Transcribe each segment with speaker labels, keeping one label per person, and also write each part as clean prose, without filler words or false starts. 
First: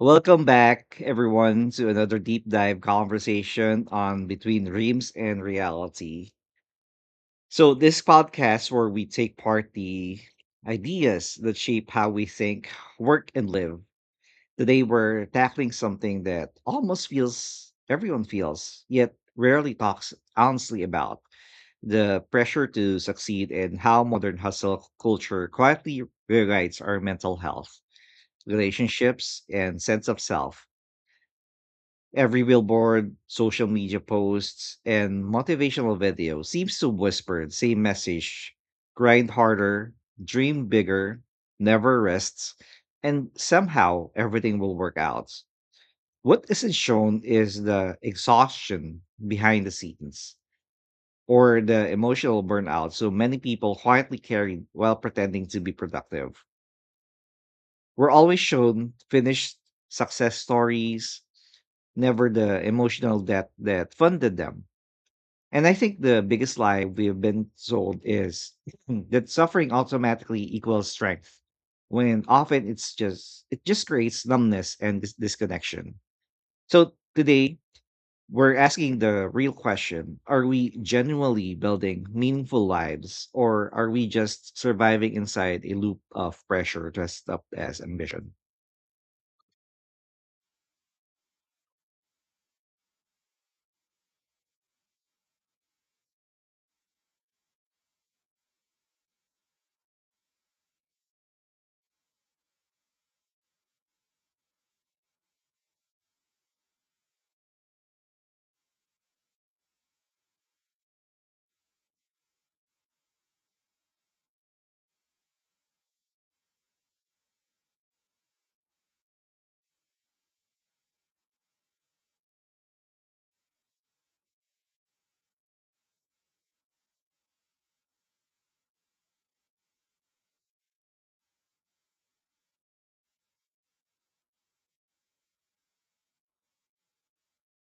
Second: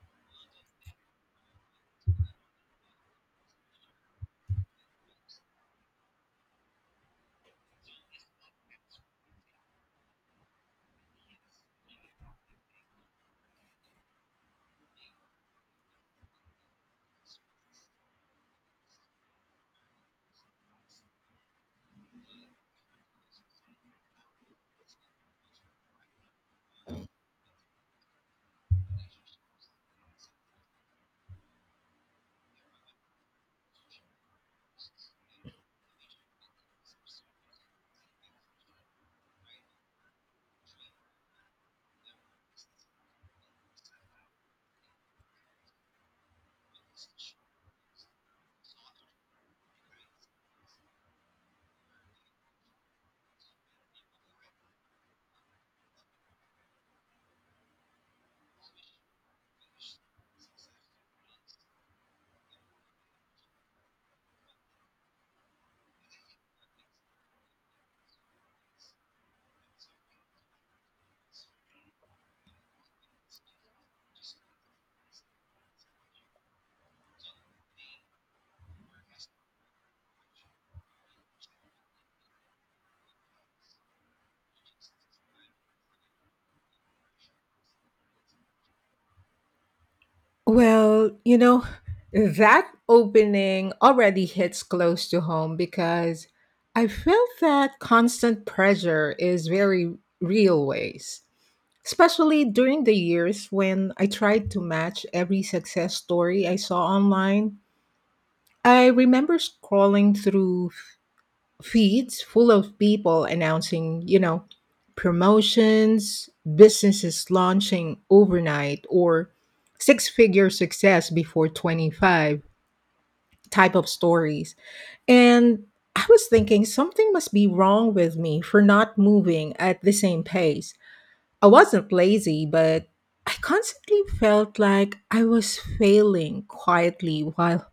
Speaker 1: Welcome back, everyone, to another deep dive conversation on between dreams and reality. So, this podcast where we take part the ideas that shape how we think, work, and live. Today, we're tackling something that almost feels everyone feels, yet rarely talks honestly about the pressure to succeed and how modern hustle culture quietly rewrites our mental health, relationships, and sense of self. Every billboard, social media posts, and motivational video seems to whisper the same message grind harder, dream bigger, never rests, and somehow everything will work out. What isn't shown is the exhaustion behind the scenes or the emotional burnout so many people quietly carry while pretending to be productive. We're always shown finished success stories, never the emotional debt that funded them. And I think the biggest lie we've been sold is that suffering automatically equals strength, when often it just creates numbness and disconnection. So today we're asking the real question: are we genuinely building meaningful lives, or are we just surviving inside a loop of pressure dressed up as ambition?
Speaker 2: Well, that opening already hits close to home because I felt that constant pressure is very real ways, especially during the years when I tried to match every success story I saw online. I remember scrolling through feeds full of people announcing, promotions, businesses launching overnight, or six figure success before 25 type of stories. And I was thinking something must be wrong with me for not moving at the same pace. I wasn't lazy, but I constantly felt like I was failing quietly while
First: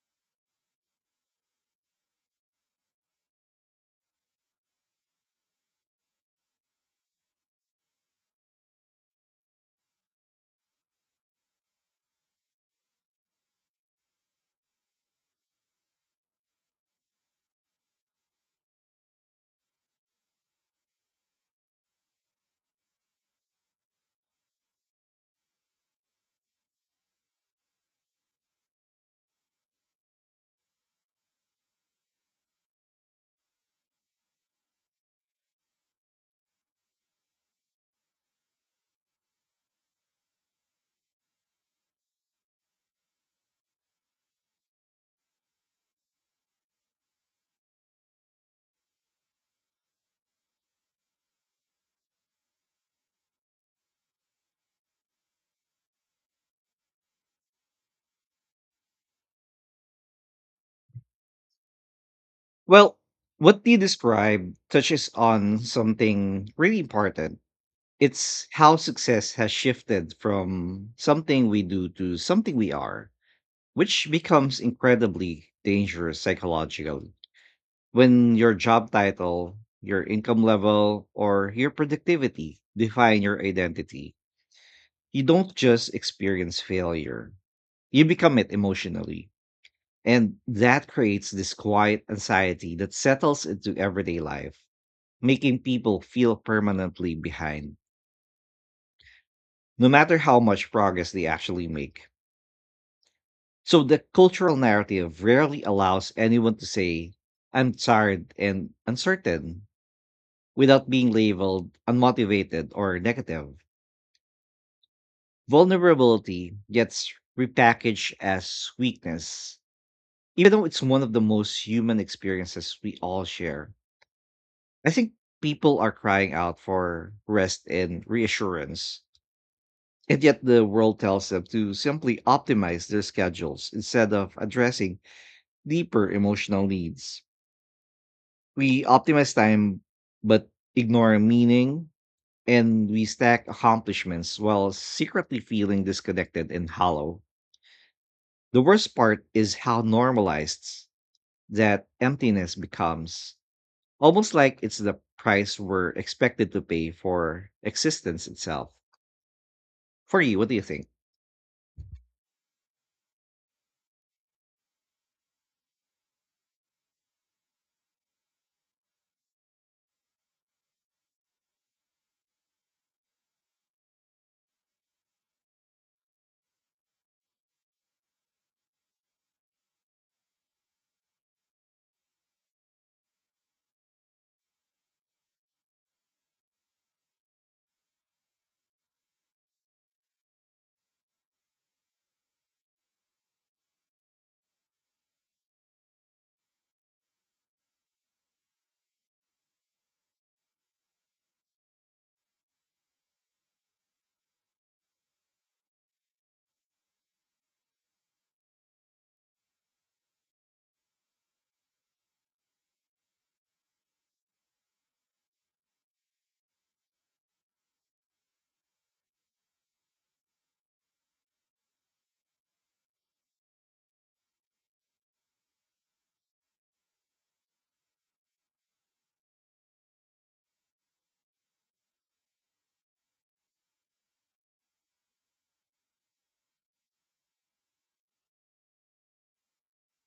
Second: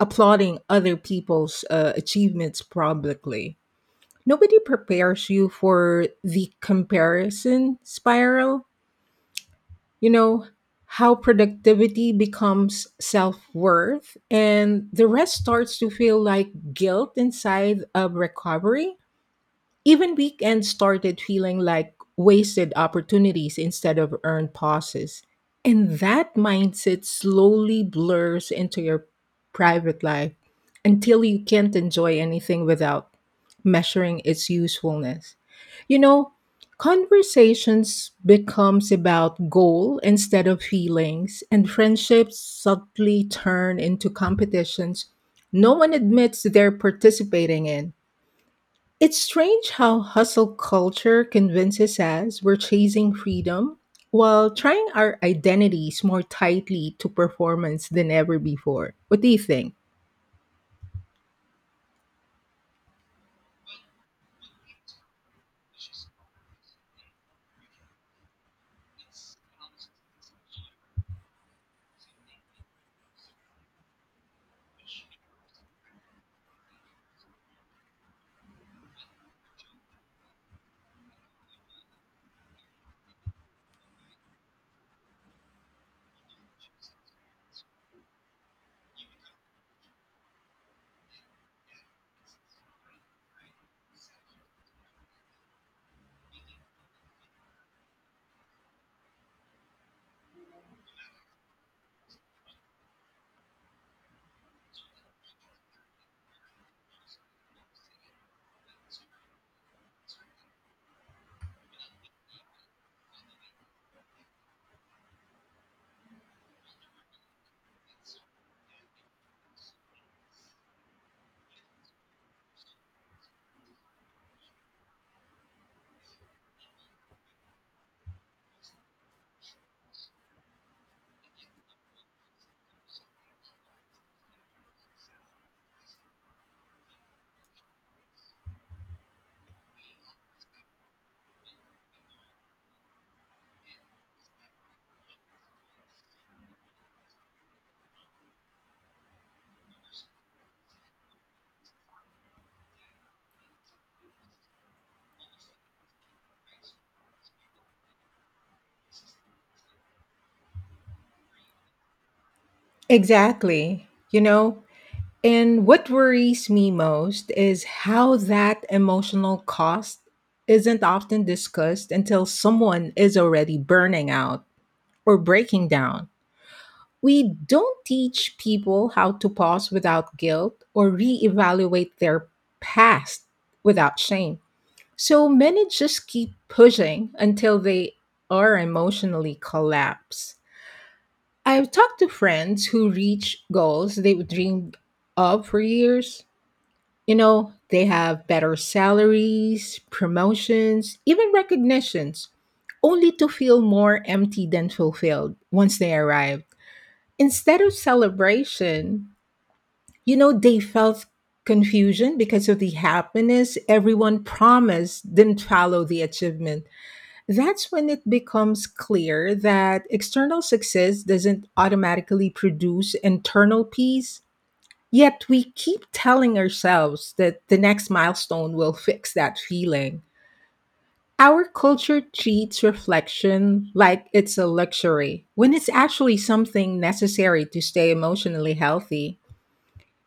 Speaker 2: applauding other people's achievements publicly. Nobody prepares you for the comparison spiral. You know, how productivity becomes self worth, and the rest starts to feel like guilt inside of recovery. Even weekends started feeling like wasted opportunities instead of earned pauses. And that mindset slowly blurs into your private life until you can't enjoy anything without measuring its usefulness. You know, conversations becomes about goal instead of feelings, and friendships subtly turn into competitions no one admits they're participating in. It's strange how hustle culture convinces us we're chasing freedom while trying our identities more tightly to performance than ever before. What do you think?
Speaker 1: Well, what you describe touches on something really important. It's how success has shifted from something we do to something we are, which becomes incredibly dangerous psychologically. When your job title, your income level, or your productivity define your identity, you don't just experience failure, you become it emotionally. And that creates this quiet anxiety that settles into everyday life, making people feel permanently behind no matter how much progress they actually make. So the cultural narrative rarely allows anyone to say, I'm tired and uncertain without being labeled unmotivated or negative. Vulnerability gets repackaged as weakness, even though it's one of the most human experiences we all share. I think people are crying out for rest and reassurance. And yet, the world tells them to simply optimize their schedules instead of addressing deeper emotional needs. We optimize time but ignore meaning, and we stack accomplishments while secretly feeling disconnected and hollow. The worst part is how normalized that emptiness becomes, almost like it's the price we're expected to pay for existence itself. For you, what do you think?
Speaker 2: Exactly. And what worries me most is how that emotional cost isn't often discussed until someone is already burning out or breaking down. We don't teach people how to pause without guilt or reevaluate their past without shame. So many just keep pushing until they are emotionally collapse. I've talked to friends who reach goals they dreamed of for years. They have better salaries, promotions, even recognitions, only to feel more empty than fulfilled once they arrive. Instead of celebration, they felt confusion because of the happiness everyone promised didn't follow the achievement. That's when it becomes clear that external success doesn't automatically produce internal peace. Yet we keep telling ourselves that the next milestone will fix that feeling. Our culture treats reflection like it's a luxury, when it's actually something necessary to stay emotionally healthy.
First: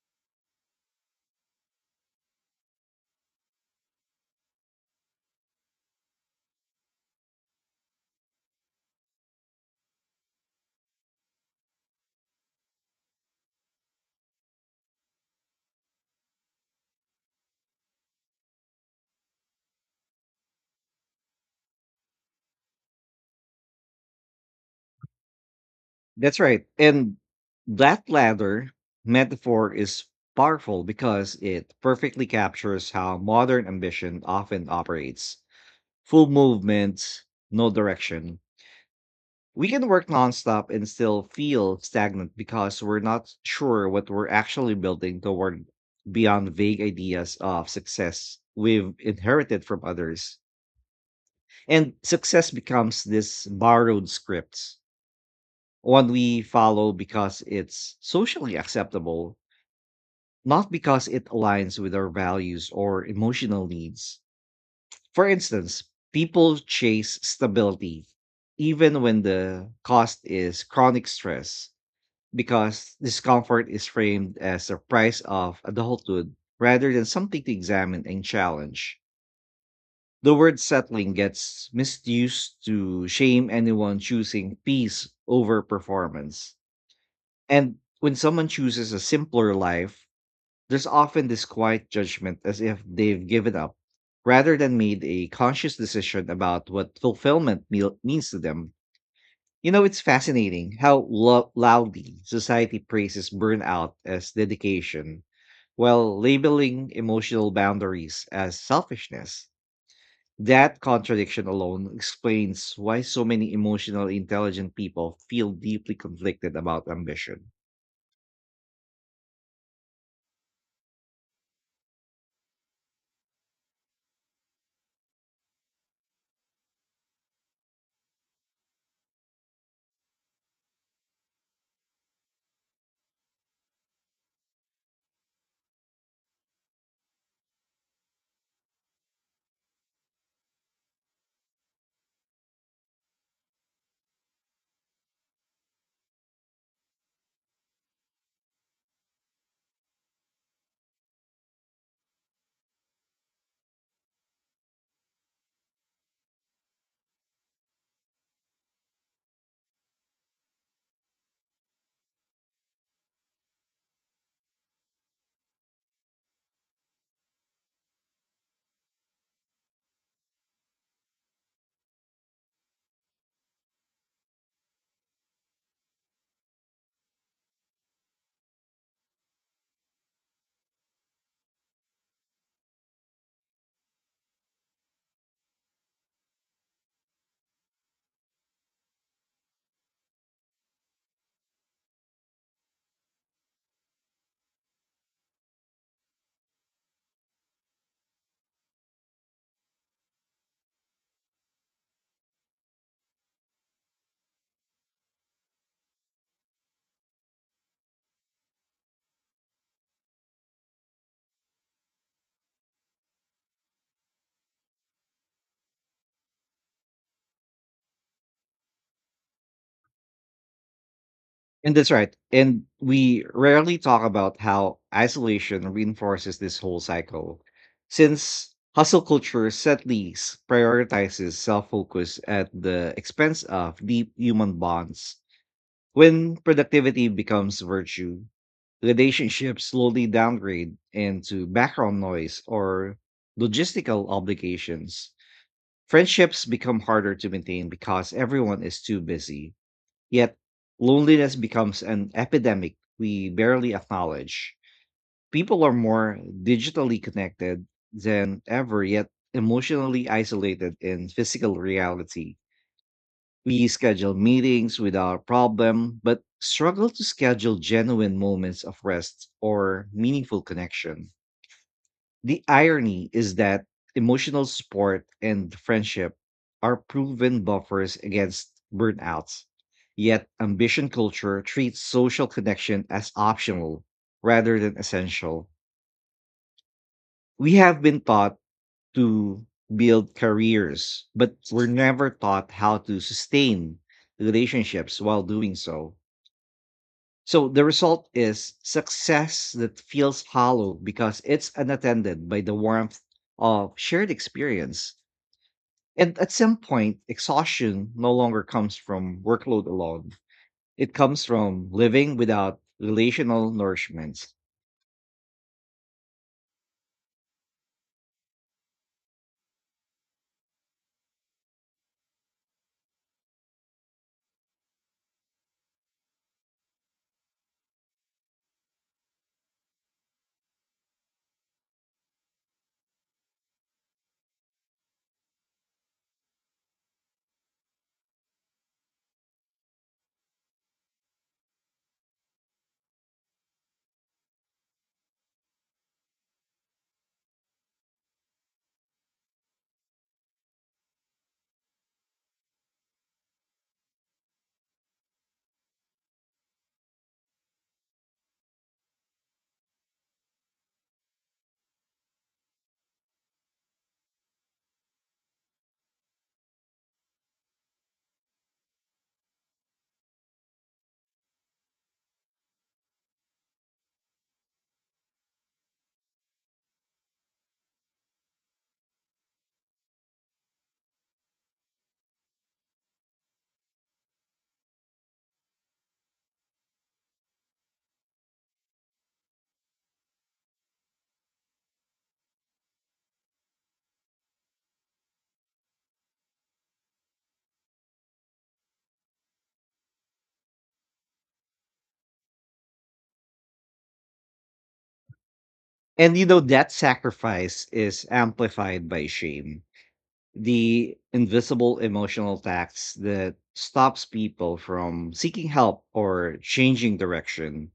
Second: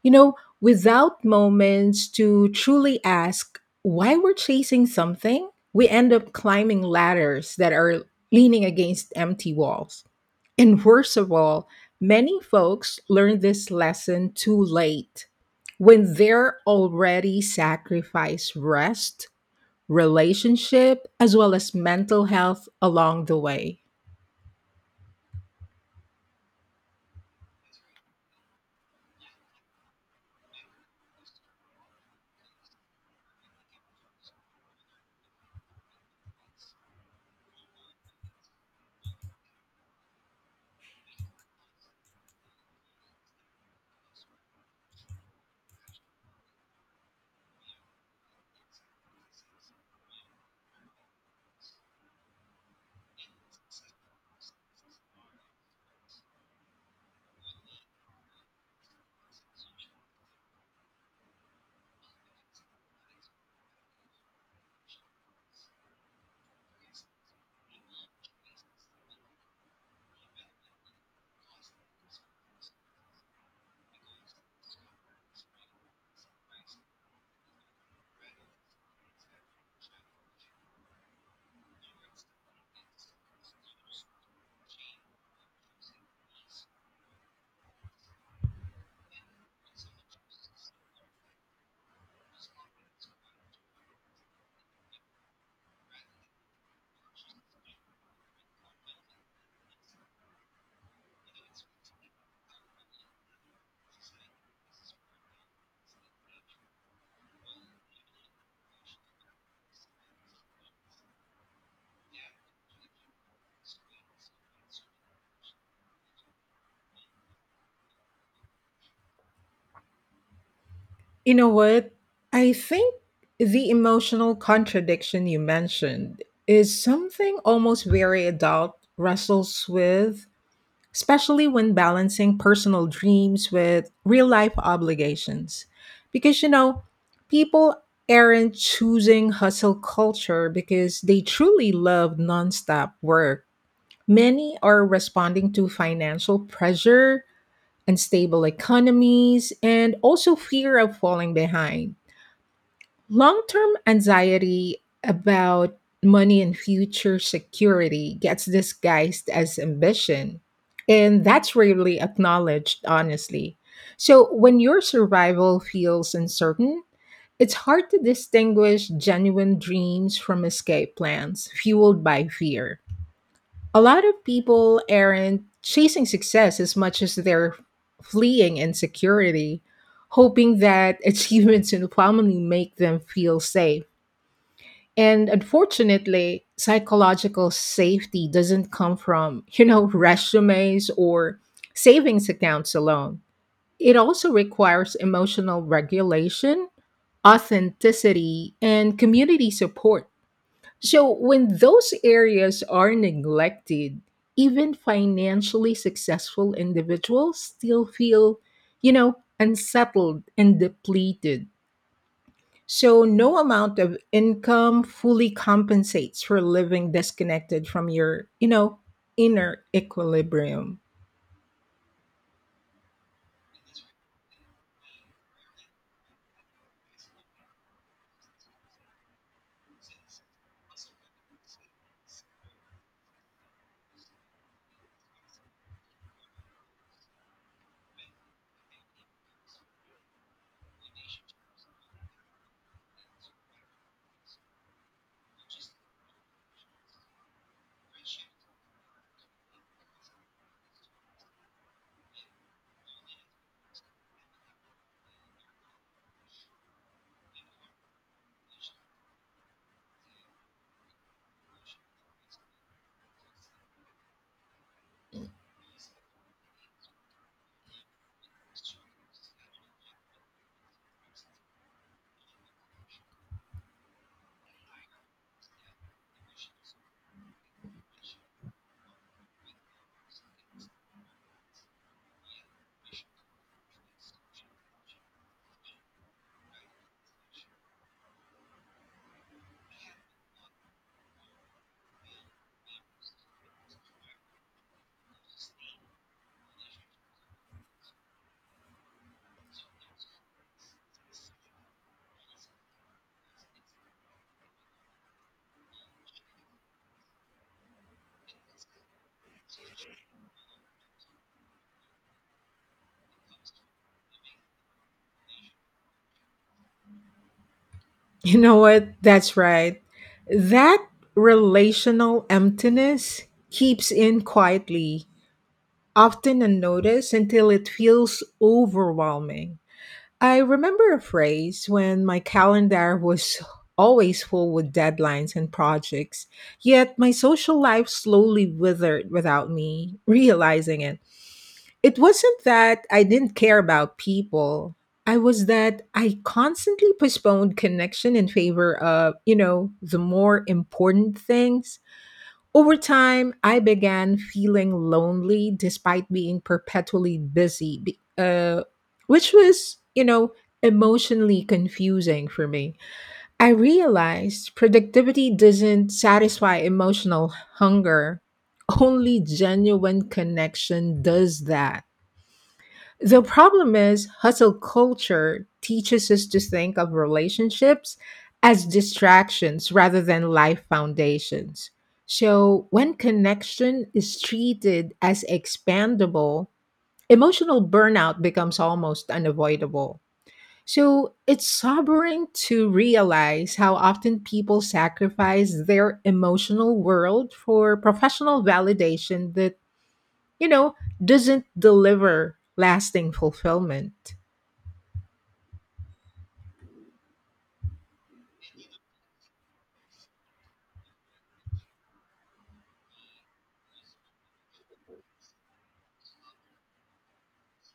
Speaker 2: You know, without moments to truly ask why we're chasing something, we end up climbing ladders that are leaning against empty walls. And worst of all, many folks learn this lesson too late when they're already sacrificed rest, relationship, as well as mental health along the way.
Speaker 1: That's right. And that ladder metaphor is powerful because it perfectly captures how modern ambition often operates full movements, no direction. We can work nonstop and still feel stagnant because we're not sure what we're actually building toward beyond vague ideas of success we've inherited from others. And success becomes this borrowed script, one we follow because it's socially acceptable, not because it aligns with our values or emotional needs. For instance, people chase stability, even when the cost is chronic stress, because discomfort is framed as a price of adulthood rather than something to examine and challenge. The word settling gets misused to shame anyone choosing peace over performance. And when someone chooses a simpler life, there's often this quiet judgment as if they've given up rather than made a conscious decision about what fulfillment means to them. You know, it's fascinating how loudly society praises burnout as dedication while labeling emotional boundaries as selfishness. That contradiction alone explains why so many emotionally intelligent people feel deeply conflicted about ambition.
Speaker 2: You know what? I think the emotional contradiction you mentioned is something almost very adult wrestles with, especially when balancing personal dreams with real life obligations. Because people aren't choosing hustle culture because they truly love nonstop work. Many are responding to financial pressure, unstable economies, and also fear of falling behind. Long-term anxiety about money and future security gets disguised as ambition, and that's rarely acknowledged, honestly. So, when your survival feels uncertain, it's hard to distinguish genuine dreams from escape plans fueled by fear. A lot of people aren't chasing success as much as they're fleeing insecurity, hoping that achievements in family make them feel safe. And unfortunately, psychological safety doesn't come from, resumes or savings accounts alone. It also requires emotional regulation, authenticity, and community support. So when those areas are neglected, even financially successful individuals still feel, unsettled and depleted. So, no amount of income fully compensates for living disconnected from your, inner equilibrium.
Speaker 1: And that's right. And we rarely talk about how isolation reinforces this whole cycle. Since hustle culture sadly prioritizes self focus at the expense of deep human bonds, when productivity becomes virtue, relationships slowly downgrade into background noise or logistical obligations. Friendships become harder to maintain because everyone is too busy. Yet, loneliness becomes an epidemic we barely acknowledge. People are more digitally connected than ever, yet emotionally isolated in physical reality. We schedule meetings without problem, but struggle to schedule genuine moments of rest or meaningful connection. The irony is that emotional support and friendship are proven buffers against burnouts. Yet, ambition culture treats social connection as optional rather than essential. We have been taught to build careers, but we're never taught how to sustain relationships while doing so. So the result is success that feels hollow because it's unattended by the warmth of shared experience. And at some point, exhaustion no longer comes from workload alone. It comes from living without relational nourishment.
Speaker 2: You know what? That's right. That relational emptiness keeps in quietly, often unnoticed until it feels overwhelming. I remember a phrase when my calendar was always full with deadlines and projects, yet my social life slowly withered without me realizing it. It wasn't that I didn't care about people. I was that I constantly postponed connection in favor of, the more important things. Over time, I began feeling lonely despite being perpetually busy, which was, emotionally confusing for me. I realized productivity doesn't satisfy emotional hunger, only genuine connection does that. The problem is, hustle culture teaches us to think of relationships as distractions rather than life foundations. So, when connection is treated as expandable, emotional burnout becomes almost unavoidable. So, it's sobering to realize how often people sacrifice their emotional world for professional validation that, you know, doesn't deliver lasting fulfillment.
Speaker 1: And you know, that sacrifice is amplified by shame, the invisible emotional tax that stops people from seeking help or changing direction.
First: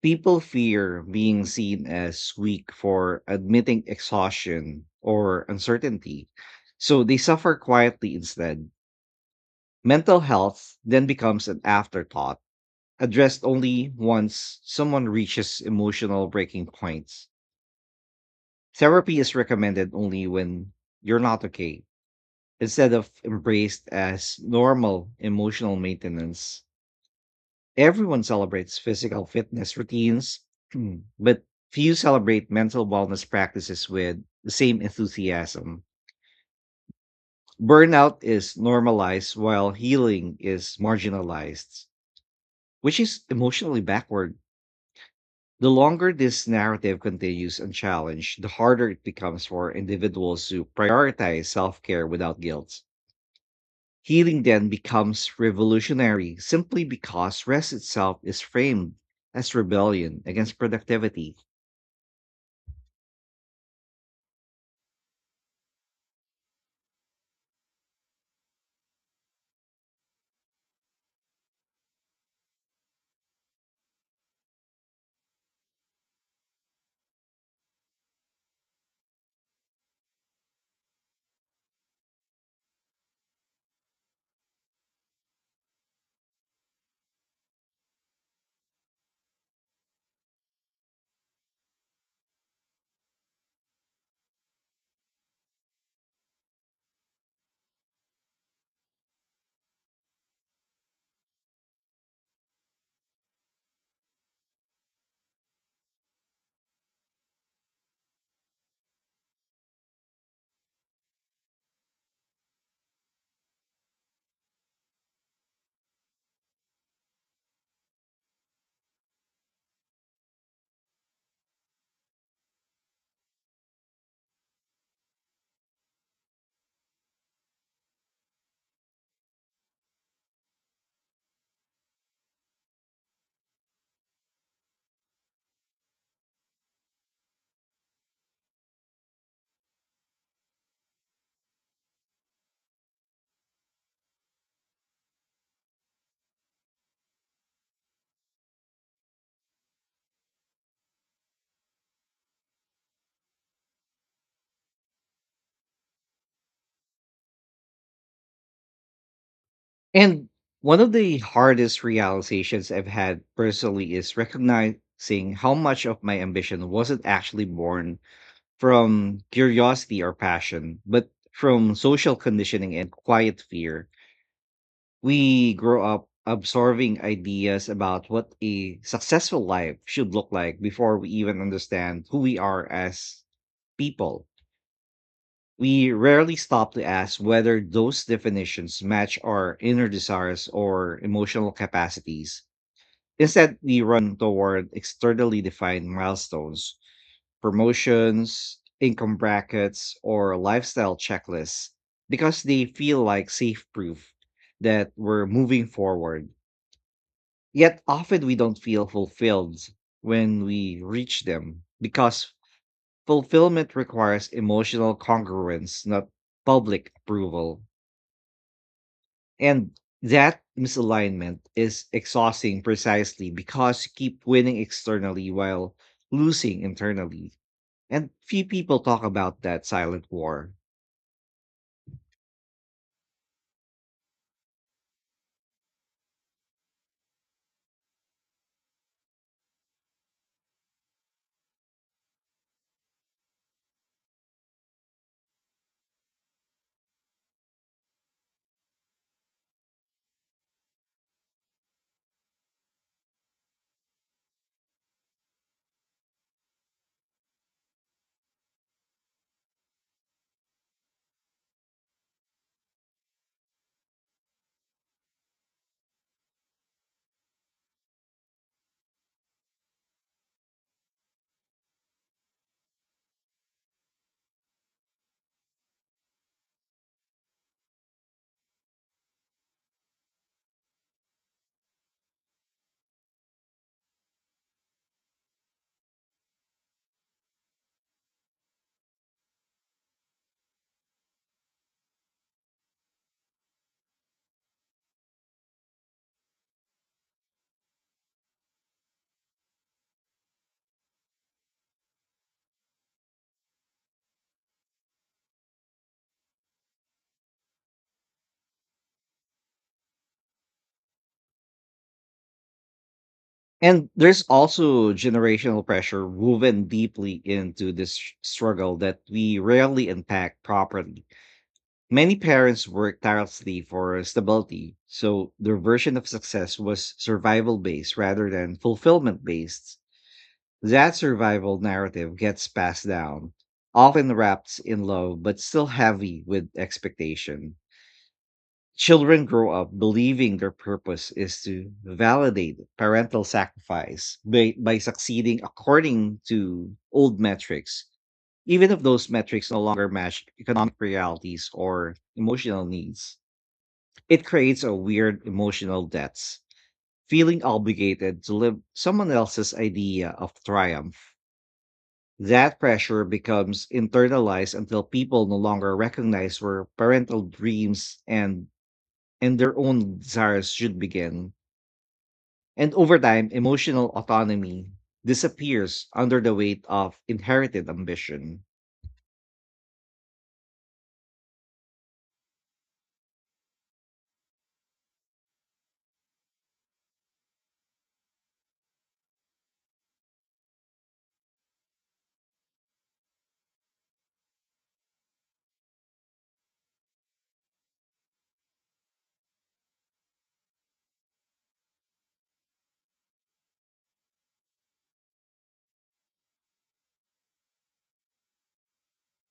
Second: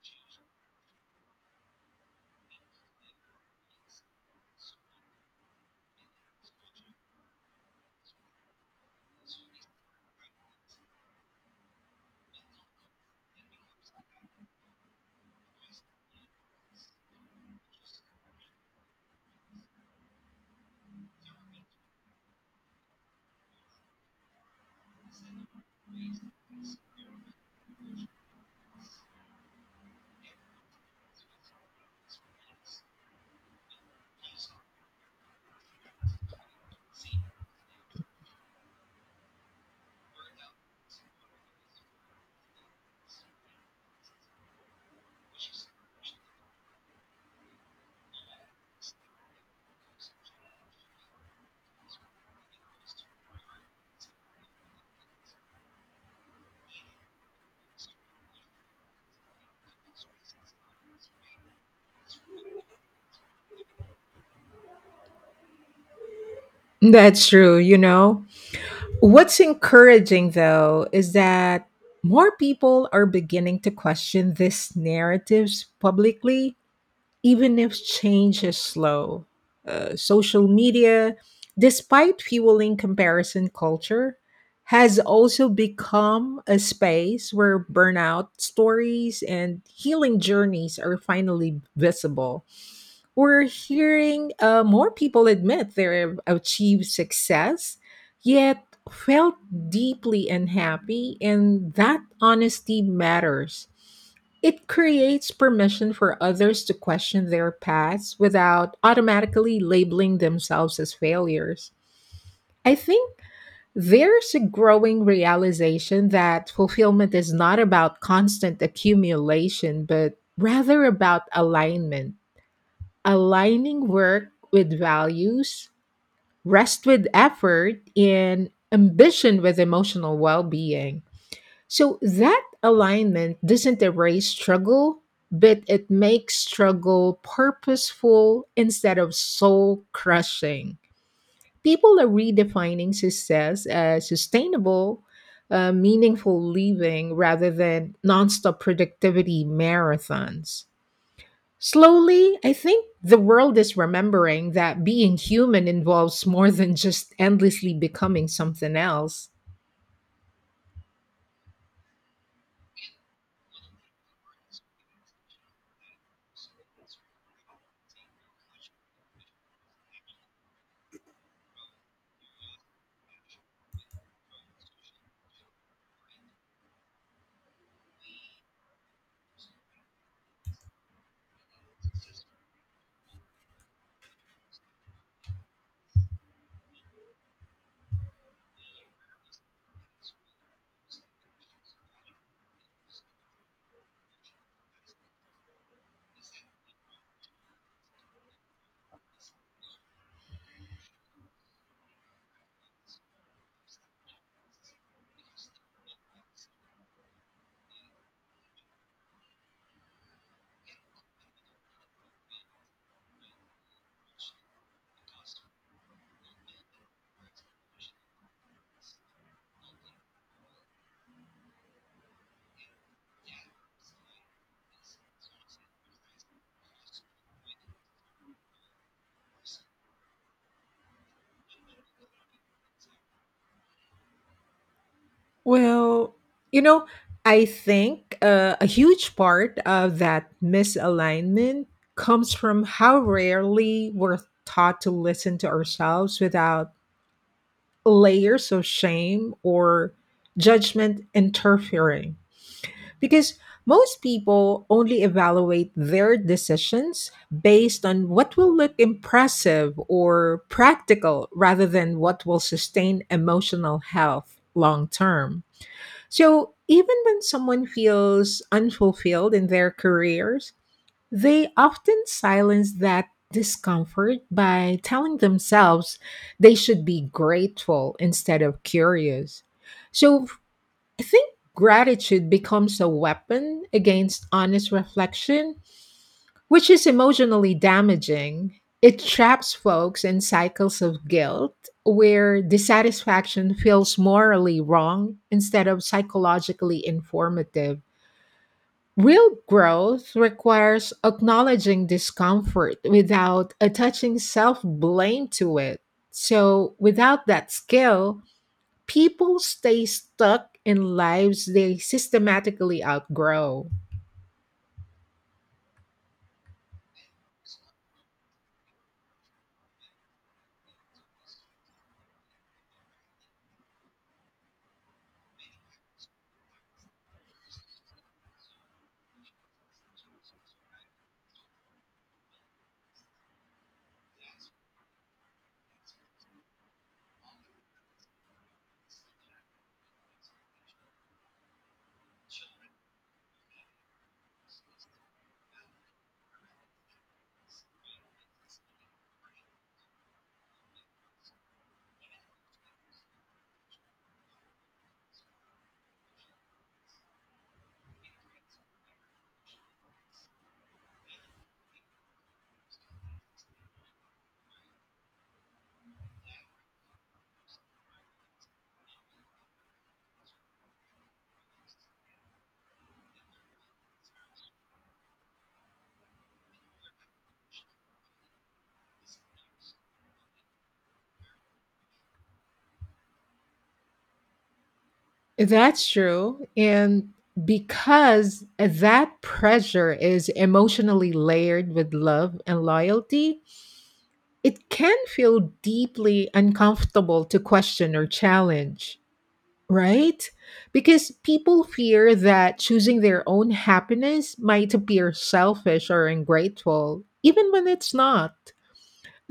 Speaker 1: People fear being seen as weak for admitting exhaustion or uncertainty, so they suffer quietly instead. Mental health then becomes an afterthought, addressed only once someone reaches emotional breaking points. Therapy is recommended only when you're not okay, instead of embraced as normal emotional maintenance. Everyone celebrates physical fitness routines, but few celebrate mental wellness practices with the same enthusiasm. Burnout is normalized while healing is marginalized, which is emotionally backward. The longer this narrative continues unchallenged, the harder it becomes for individuals to prioritize self care without guilt. Healing then becomes revolutionary simply because rest itself is framed as rebellion against productivity.
Speaker 2: That's true. What's encouraging though is that more people are beginning to question these narratives publicly, even if change is slow. Social media, despite fueling comparison culture, has also become a space where burnout stories and healing journeys are finally visible. We're hearing more people admit they've achieved success, yet felt deeply unhappy, and that honesty matters. It creates permission for others to question their paths without automatically labeling themselves as failures. I think there's a growing realization that fulfillment is not about constant accumulation, but rather about alignment, aligning work with values, rest with effort, and ambition with emotional well being. So that alignment doesn't erase struggle, but it makes struggle purposeful instead of soul crushing. People are redefining success as sustainable, meaningful living rather than nonstop productivity marathons. Slowly, I think the world is remembering that being human involves more than just endlessly becoming something else.
Speaker 1: And one of the hardest realizations I've had personally is recognizing how much of my ambition wasn't actually born from curiosity or passion, but from social conditioning and quiet fear. We grow up absorbing ideas about what a successful life should look like before we even understand who we are as people. We rarely stop to ask whether those definitions match our inner desires or emotional capacities. Instead, we run toward externally defined milestones, promotions, income brackets, or lifestyle checklists because they feel like safe proof that we're moving forward. Yet often we don't feel fulfilled when we reach them because fulfillment requires emotional congruence, not public approval. And that misalignment is exhausting precisely because you keep winning externally while losing internally. And few people talk about that silent war.
Speaker 2: Well, you know, I think a huge part of that misalignment comes from how rarely we're taught to listen to ourselves without layers of shame or judgment interfering. Because most people only evaluate their decisions based on what will look impressive or practical rather than what will sustain emotional health long term. So, even when someone feels unfulfilled in their careers, they often silence that discomfort by telling themselves they should be grateful instead of curious. So, I think gratitude becomes a weapon against honest reflection, which is emotionally damaging. It traps folks in cycles of guilt where dissatisfaction feels morally wrong instead of psychologically informative. Real growth requires acknowledging discomfort without attaching self blame to it. So, without that skill, people stay stuck in lives they systematically outgrow.
Speaker 1: And there's also generational pressure woven deeply into this struggle that we rarely unpack properly. Many parents worked tirelessly for stability, so their version of success was survival based rather than fulfillment based. That survival narrative gets passed down, often wrapped in love but still heavy with expectation. Children grow up believing their purpose is to validate parental sacrifice by succeeding according to old metrics, even if those metrics no longer match economic realities or emotional needs. It creates a weird emotional debts, feeling obligated to live someone else's idea of triumph. That pressure becomes internalized until people no longer recognize where parental dreams and their own desires should begin. And over time, emotional autonomy disappears under the weight of inherited ambition.
Speaker 2: That's true. And because that pressure is emotionally layered with love and loyalty, it can feel deeply uncomfortable to question or challenge, right? Because people fear that choosing their own happiness might appear selfish or ungrateful, even when it's not.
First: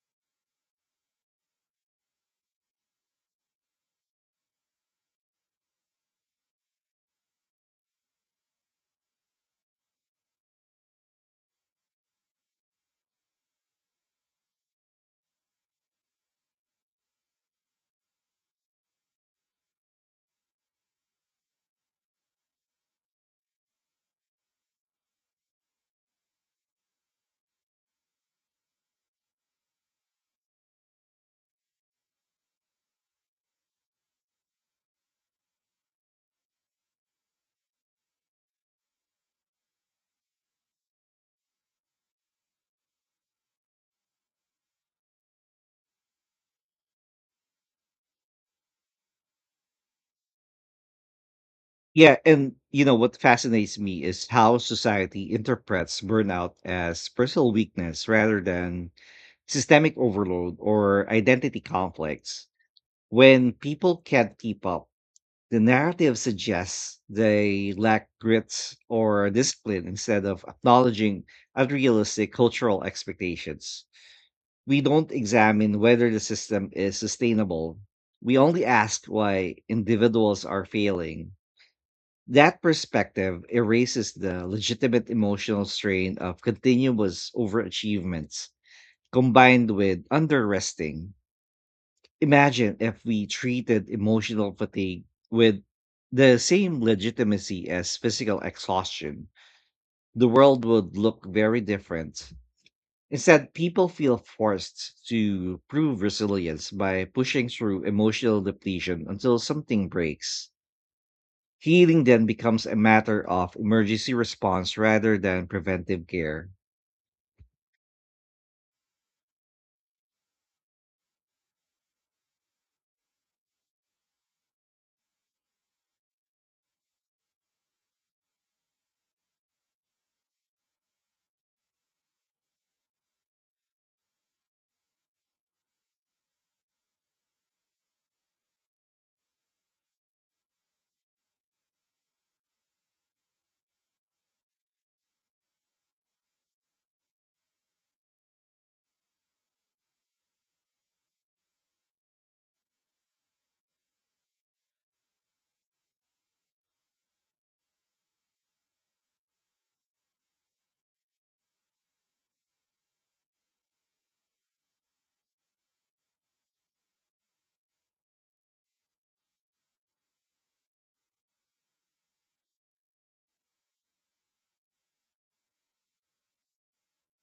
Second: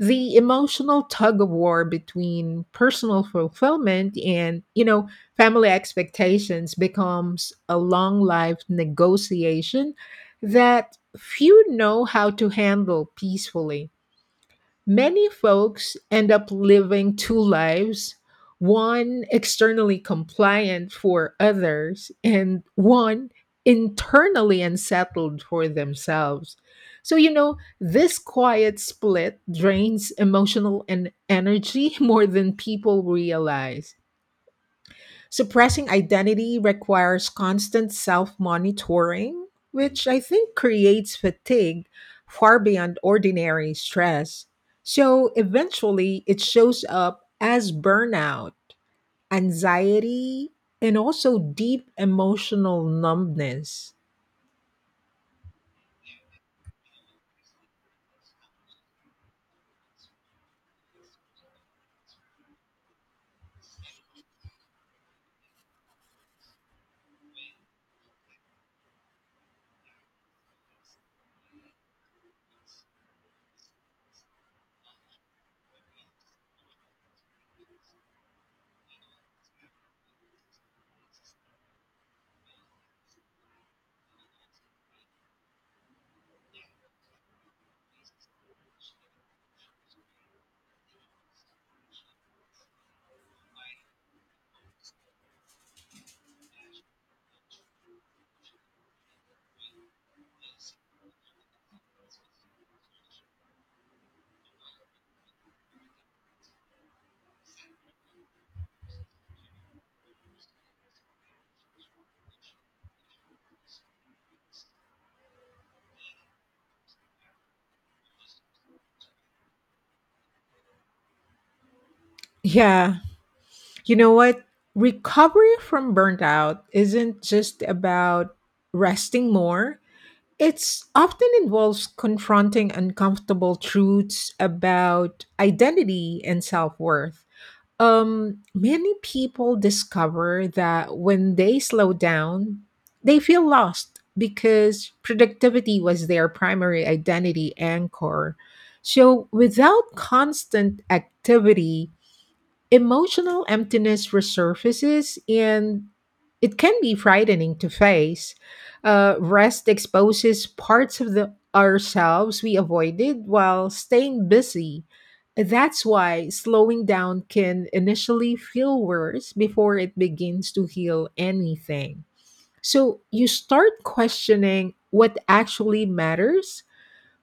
Speaker 2: The emotional tug of war between personal fulfillment and family expectations becomes a long life negotiation that few know how to handle peacefully. Many folks end up living two lives, one externally compliant for others, and one internally unsettled for themselves. So, this quiet split drains emotional and energy more than people realize. Suppressing identity requires constant self monitoring, which I think creates fatigue far beyond ordinary stress. So eventually, it shows up as burnout, anxiety, and also deep
Speaker 1: Yeah, and
Speaker 2: emotional
Speaker 1: you know what fascinates
Speaker 2: numbness.
Speaker 1: me is how society interprets burnout as personal weakness rather than systemic overload or identity conflicts. When people can't keep up, the narrative suggests they lack grit or discipline instead of acknowledging unrealistic cultural expectations. We don't examine whether the system is sustainable. We only ask why individuals are failing. That perspective erases the legitimate emotional strain of continuous overachievements combined with underresting. Imagine if we treated emotional fatigue with the same legitimacy as physical exhaustion. The world would look very different. Instead, people feel forced to prove resilience by pushing through emotional depletion until something breaks. Healing then becomes a matter of emergency response rather than preventive care.
Speaker 2: Yeah, you know what? Recovery from burnout isn't just about resting more. It's often involves confronting uncomfortable truths about identity and self worth. Many people discover that when they slow down, they feel lost because productivity was their primary identity anchor. So, without constant activity, emotional emptiness resurfaces and it can be frightening to face. Rest exposes parts of the ourselves we avoided while staying busy. That's why slowing down can initially feel worse before it begins to heal anything. So you start questioning what actually matters,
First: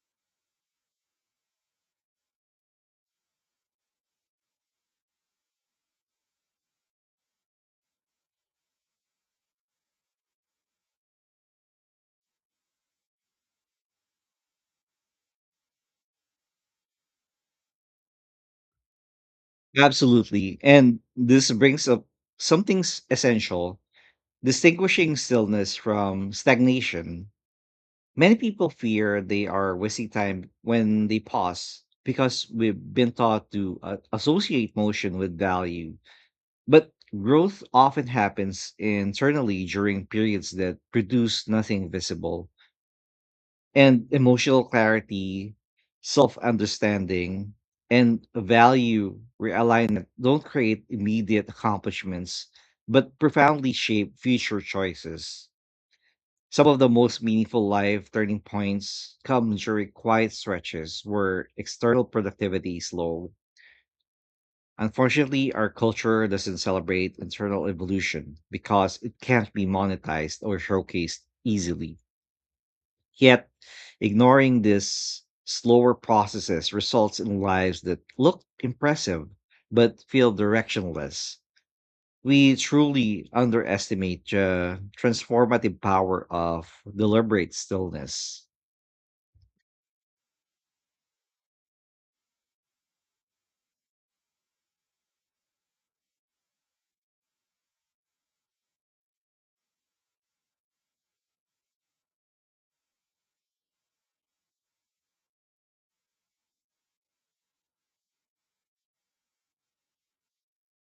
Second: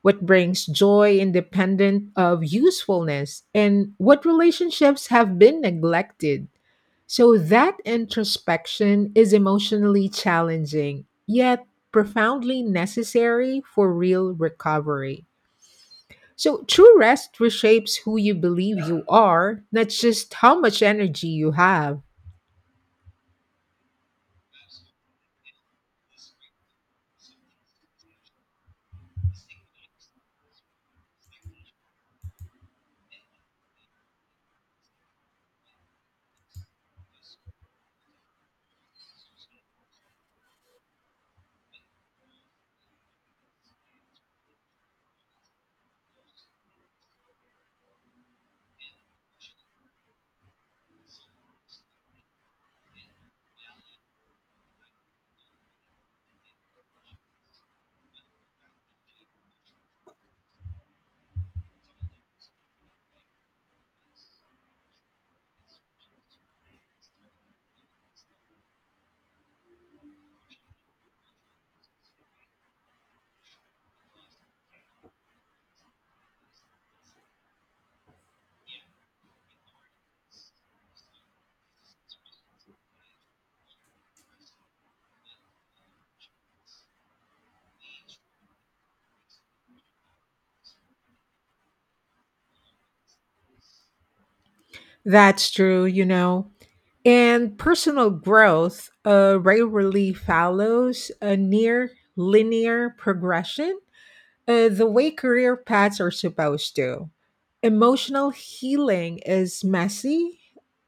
Speaker 2: what brings joy independent of usefulness? And what relationships have been neglected? So that introspection is emotionally challenging, yet profoundly necessary for real recovery. So, true rest reshapes who you believe you are, not just
Speaker 1: Absolutely.
Speaker 2: how much
Speaker 1: And
Speaker 2: energy
Speaker 1: this
Speaker 2: you
Speaker 1: brings
Speaker 2: have.
Speaker 1: up something essential: distinguishing stillness from stagnation. Many people fear they are wasting time when they pause because we've been taught to associate motion with value. But growth often happens internally during periods that produce nothing visible. And emotional clarity, self understanding, and value realignment don't create immediate accomplishments, but profoundly shape future choices. Some of the most meaningful life turning points come during quiet stretches where external productivity is low. Unfortunately, our culture doesn't celebrate internal evolution because it can't be monetized or showcased easily. Yet, ignoring this slower processes results in lives that look impressive but feel directionless. We truly underestimate the transformative power of deliberate stillness.
Speaker 2: That's true. And personal growth rarely follows a near linear progression, the way career paths are supposed to. Emotional healing is messy,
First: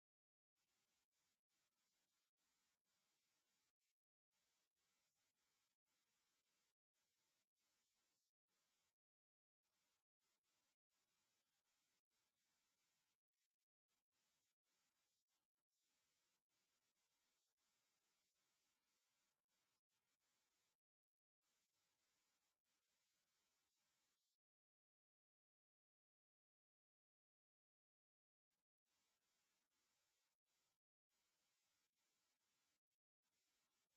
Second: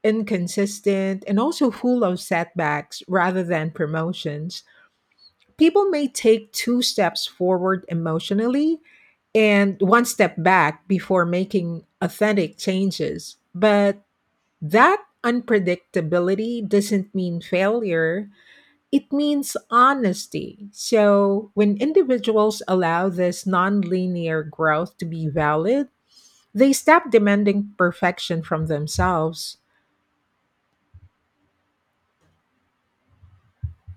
Speaker 2: inconsistent, and also full of setbacks rather than promotions. People may take two steps forward emotionally and one step back before making authentic changes. But that unpredictability doesn't mean failure, it means honesty. So, when individuals allow this nonlinear growth to be valid, they stop demanding perfection from themselves.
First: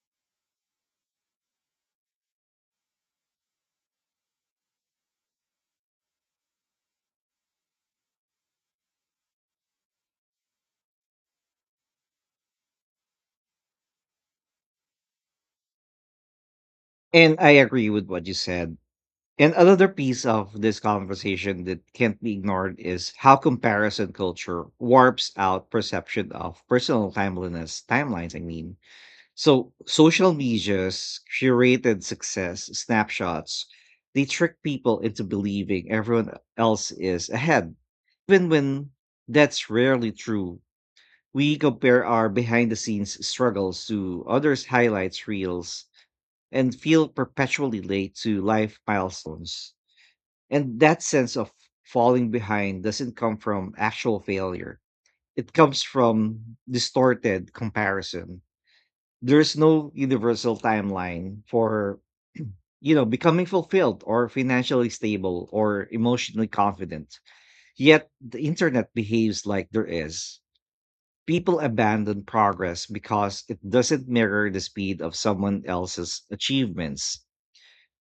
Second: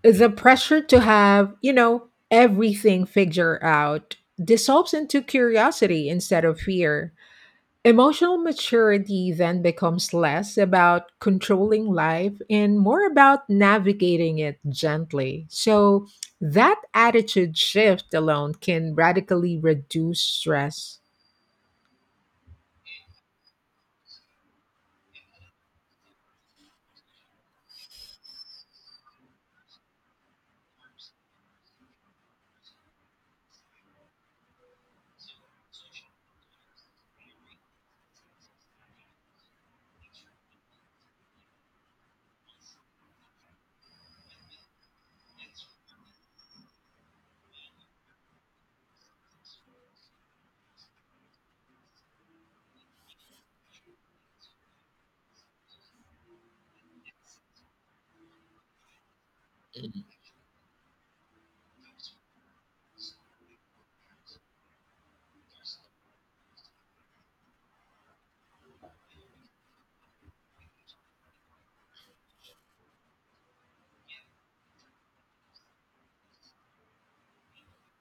Speaker 2: The pressure to have, everything figured out dissolves into curiosity instead of fear. Emotional maturity then becomes less about controlling life and more about navigating it gently. So, that
Speaker 1: And I
Speaker 2: attitude
Speaker 1: agree with
Speaker 2: shift
Speaker 1: what you
Speaker 2: alone
Speaker 1: said.
Speaker 2: can
Speaker 1: And
Speaker 2: radically
Speaker 1: another
Speaker 2: reduce
Speaker 1: piece of this
Speaker 2: stress.
Speaker 1: conversation that can't be ignored is how comparison culture warps out perception of personal timelines. So social media's curated success snapshots, they trick people into believing everyone else is ahead. Even when that's rarely true, we compare our behind the scenes struggles to others' highlights reels and feel perpetually late to life milestones. And that sense of falling behind doesn't come from actual failure, it comes from distorted comparison. There's no universal timeline for, you know, becoming fulfilled or financially stable or emotionally confident. Yet the internet behaves like there is. People abandon progress because it doesn't mirror the speed of someone else's achievements.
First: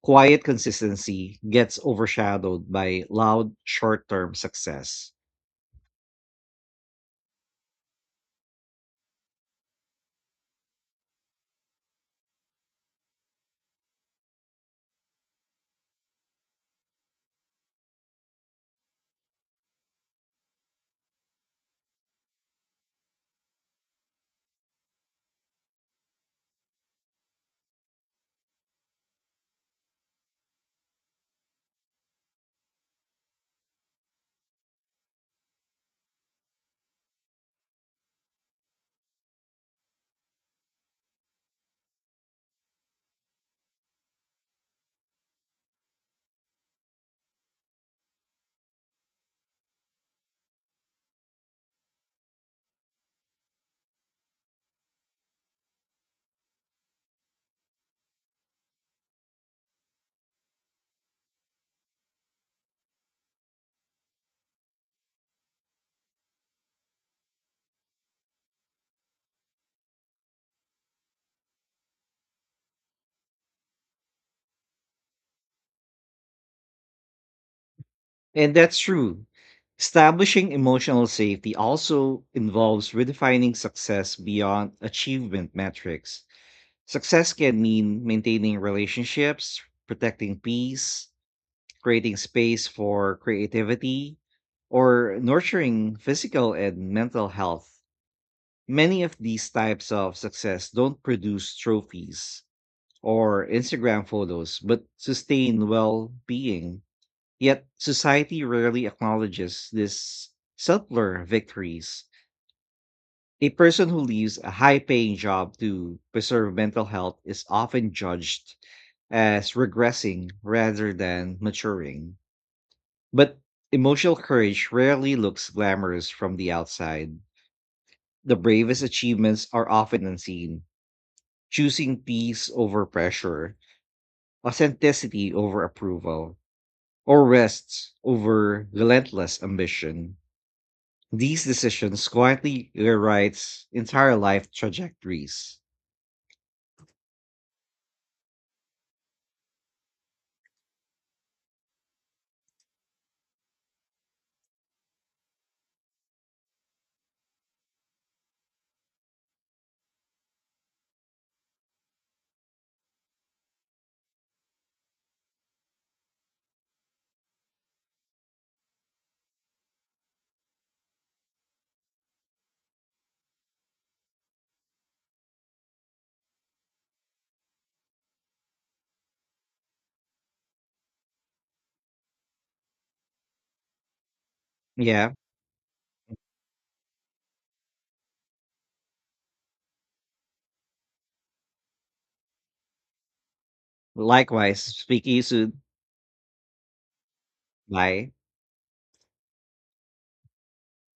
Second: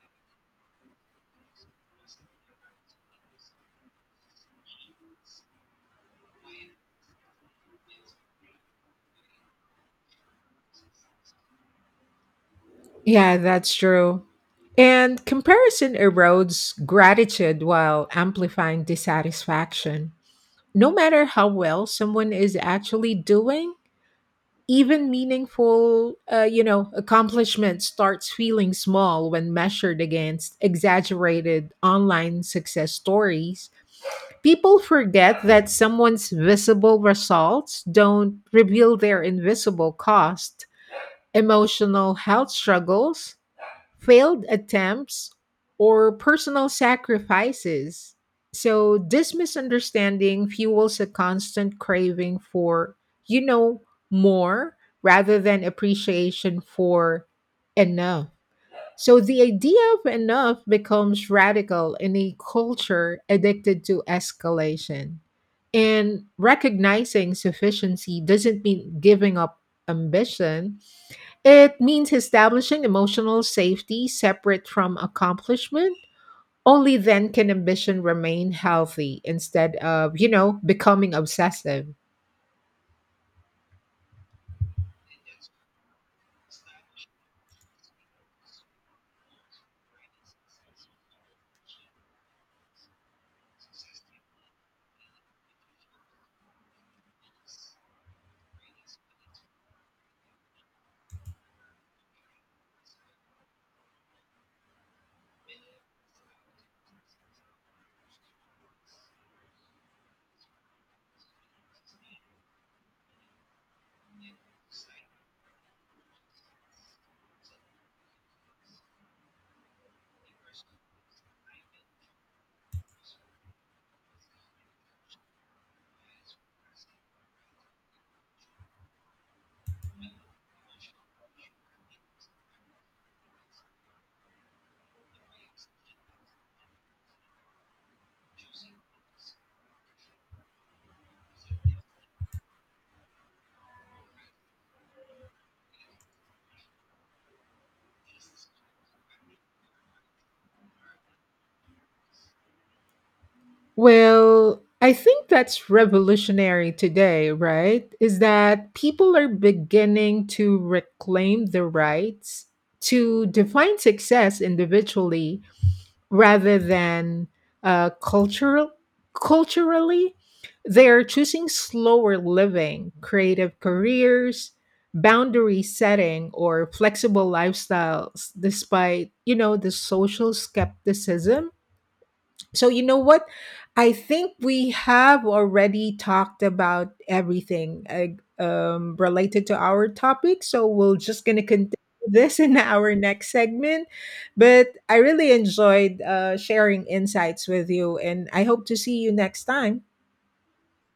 Speaker 1: Quiet consistency gets overshadowed by loud short term success.
Speaker 2: Yeah, that's true. And comparison erodes gratitude while amplifying dissatisfaction. No matter how well someone is actually doing, even meaningful accomplishment starts feeling small when measured against exaggerated online success stories. People forget that someone's visible results don't reveal their invisible cost, emotional health struggles, failed attempts, or personal sacrifices. So, this misunderstanding fuels a constant craving for, you know, more rather than appreciation for enough. So, the idea of enough becomes radical in a culture addicted to escalation. And recognizing sufficiency doesn't mean giving up ambition, it means establishing emotional safety separate from accomplishment. Only then can ambition remain
Speaker 1: And that's
Speaker 2: healthy
Speaker 1: true.
Speaker 2: instead of, you
Speaker 1: Establishing
Speaker 2: know,
Speaker 1: emotional
Speaker 2: becoming
Speaker 1: safety
Speaker 2: obsessive.
Speaker 1: also involves redefining success beyond achievement metrics. Success can mean maintaining relationships, protecting peace, creating space for creativity, or nurturing physical and mental health. Many of these types of success don't produce trophies or Instagram photos, but sustain well being. Yet society rarely acknowledges these subtler victories. A person who leaves a high paying job to preserve mental health is often judged as regressing rather than maturing. But emotional courage rarely looks glamorous from the outside. The bravest achievements are often unseen, choosing peace over pressure, authenticity over approval or rests over relentless ambition, these decisions quietly rewrites entire life trajectories.
Speaker 2: Well, I think that's revolutionary today, right? Is that people are beginning to reclaim the rights to define success individually rather than uh, cultural culturally. They're choosing slower living, creative careers, boundary setting, or flexible lifestyles despite the social skepticism. So, you know what? I think we
Speaker 1: Yeah.
Speaker 2: have already talked about everything related to our topic. So, we're just going to continue this in our next segment.
Speaker 1: Likewise,
Speaker 2: But I
Speaker 1: speak to you
Speaker 2: really
Speaker 1: soon.
Speaker 2: enjoyed sharing insights with you,
Speaker 1: Bye.
Speaker 2: and I hope to see you next time.